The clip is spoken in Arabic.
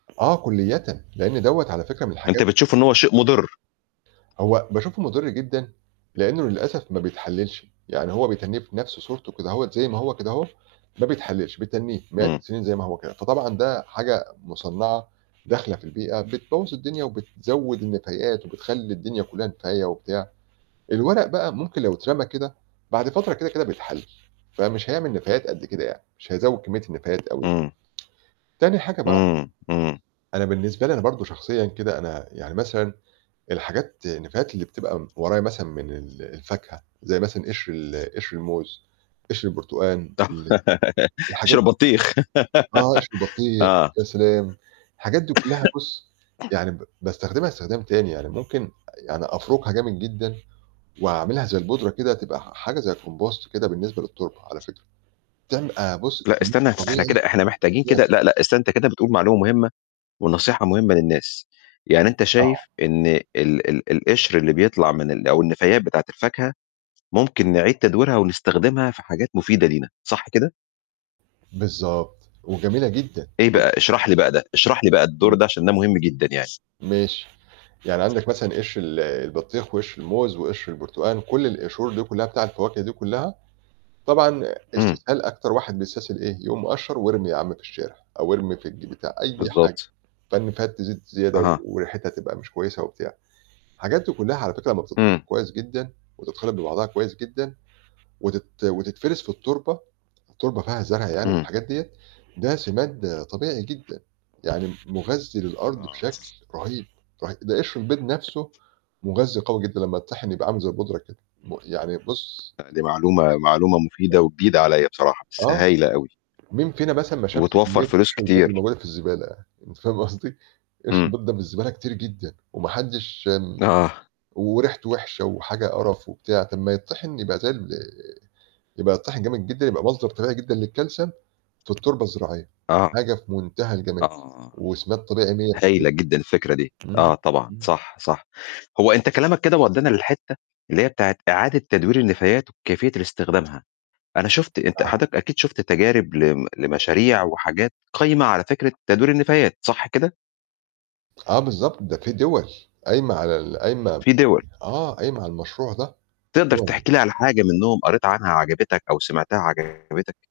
آه كُليّةً؛ لإن دوّة على فكرة من الحاجات أنت بتشوف إن هو شيء مضرّ. هو باشوفه مضرّ جدًا؛ لإنه للأسف ما بيتحللش. يعني هو بيتنّيه في نَفْس صورته كده هوّة زَي ما هو كده هو ما بيتحللش، بيتنّيه مئات إمم. السنين زَي ما هو كده، فطبعًا ده حاجة مُصنعة داخلة في البيئة بتبوّظ الدنيا، وبتزود النفايات، وبتخلّي الدنيا كلّها نفاية وبتاع. الورق بقى ممكن لو اترمى كده بعد فترة كده، كده بيتحلل، فمش هيعمل نفايات قد كده يعني، مش هيزود كمية النفايات أوي. إمم. تاني حاجة بقى إمم، إمم. أنا بالنسبة لي أنا برضه شخصيًا كده أنا يعني مثلًا الحاجات النفايات اللي بتبقى م ورايا مثلًا من ال الفاكهة زَي مثلًا قشر ال قشر الموز، قشر البرتقان، ال قشر الحاجات دي. البطيخ. آه، قشر البطيخ، آه. يا سلام، الحاجات دي كلّها بُص، يعني ب باستخدمها استخدام تاني، يعني ممكن يعني أفرُكها جامد جدًا وأعملها زَي البودرة كده تبقى ح حاجة زي الcompost كده بالنسبة للتربة على فكرة. تع بُص لأ، استنى [unintelligible] إحنا طبيعي كده إحنا محتاجين كده جامد. لأ، لأ استنى أنت كده بتقول معلومة مهمة، ونصيحة مهمة للناس. يعني أنت آه. شايف إن ال ال القشر اللي بيطلَع من ال أو النفايات بتاعة الفاكهة ممكن نعيِد تدويرها ونستخدمها في حاجات مفيدة لينا، صح كده؟ بالضبط، وجميلة جدًا. إيه بقى؟ بُص اشرح لي بقى ده، اشرح لي بقى الدور إمم. ده عشان ده مهم جدًا يعني. ماشي، يعني عندك مثلًا قشر ال البطيخ، وقشر الموز، وقشر البرتقان، كلّ القشور دي كلّها بتاع الفواكه دي كلّها طبعًا إمم. استسهال أكتَر واحد بيستسهل إيه، يقوم مِقَشر ويرمي يا عم في الشارع، أو ارمي في الج بتاع أي حاجة. بالضبط. فالنفايات تزيد زيادة أها. وريحتها تبقى مش كويسة وبتاع. الحاجات دي كلّها على فكرة ما إمم. [unintelligible] كويس جدًا، وتتخلط ببعضها كويس جدًا، وتت وتتفرِز في التربة، فالتربة فيها زرع يعني إمم. والحاجات ديّة، ده سماد طبيعي جدًا، يعني مُغذّي للأرض آه. بشكل رهيب، رهيب. ده قشر البْيض نَفْسه مُغذّي قوي جدًا لمّا يتطحن يبقى عامل زَي البودرة كده، م يعني بُص أ دي معلومة معلومة [unintelligible] مفيدة وجديدة عليّا بصراحة، بس آه. هايلة أوي. مين فينا مثلًا ما شافش وبتوفّر كمية فلوس قشر البْيض كتير. الموجودة في الزبالة، أنت فاهم قصدي؟ قشر إمم. البْيض ده في الزبالة كتير جدًا، وما حدش آمم، آه. وريحته وحشة، وحاجة قرف وبتاع، طَب ما يتطحن يبقى زَي ال آآ، يبقى يتطحن جامد جدًا يبقى مصدر طبيعي جدًا للكالسيوم في التربة الزراعية، آه. حاجة في منتهى الجمال آه. وسماد طبيعي مِيّة هايلة جدًا الفكرة دي. في المِيّة كده. آه إمم، طبعًا، إمم. صح، صح. هو أنت كلامك كده ودّانا للحتّة اللي هي بتاعة إعادة تدوير النفايات وكيفية الاستخدامها. أنا شُفت أنت آه. حضرتك أكيد شُفت تجارب لم لمشاريع وحاجات قايمة على فكرة تدوير النفايات، صح كده؟ آه بالضبط، ده في دِول قايمة على ال قايمة في دِول. آه، قايمة على المشروع ده. تقدَر تحكي لي على [unintelligible] حاجة منهم قريت عنها عجبتك، أو سِمعتها عجبتك؟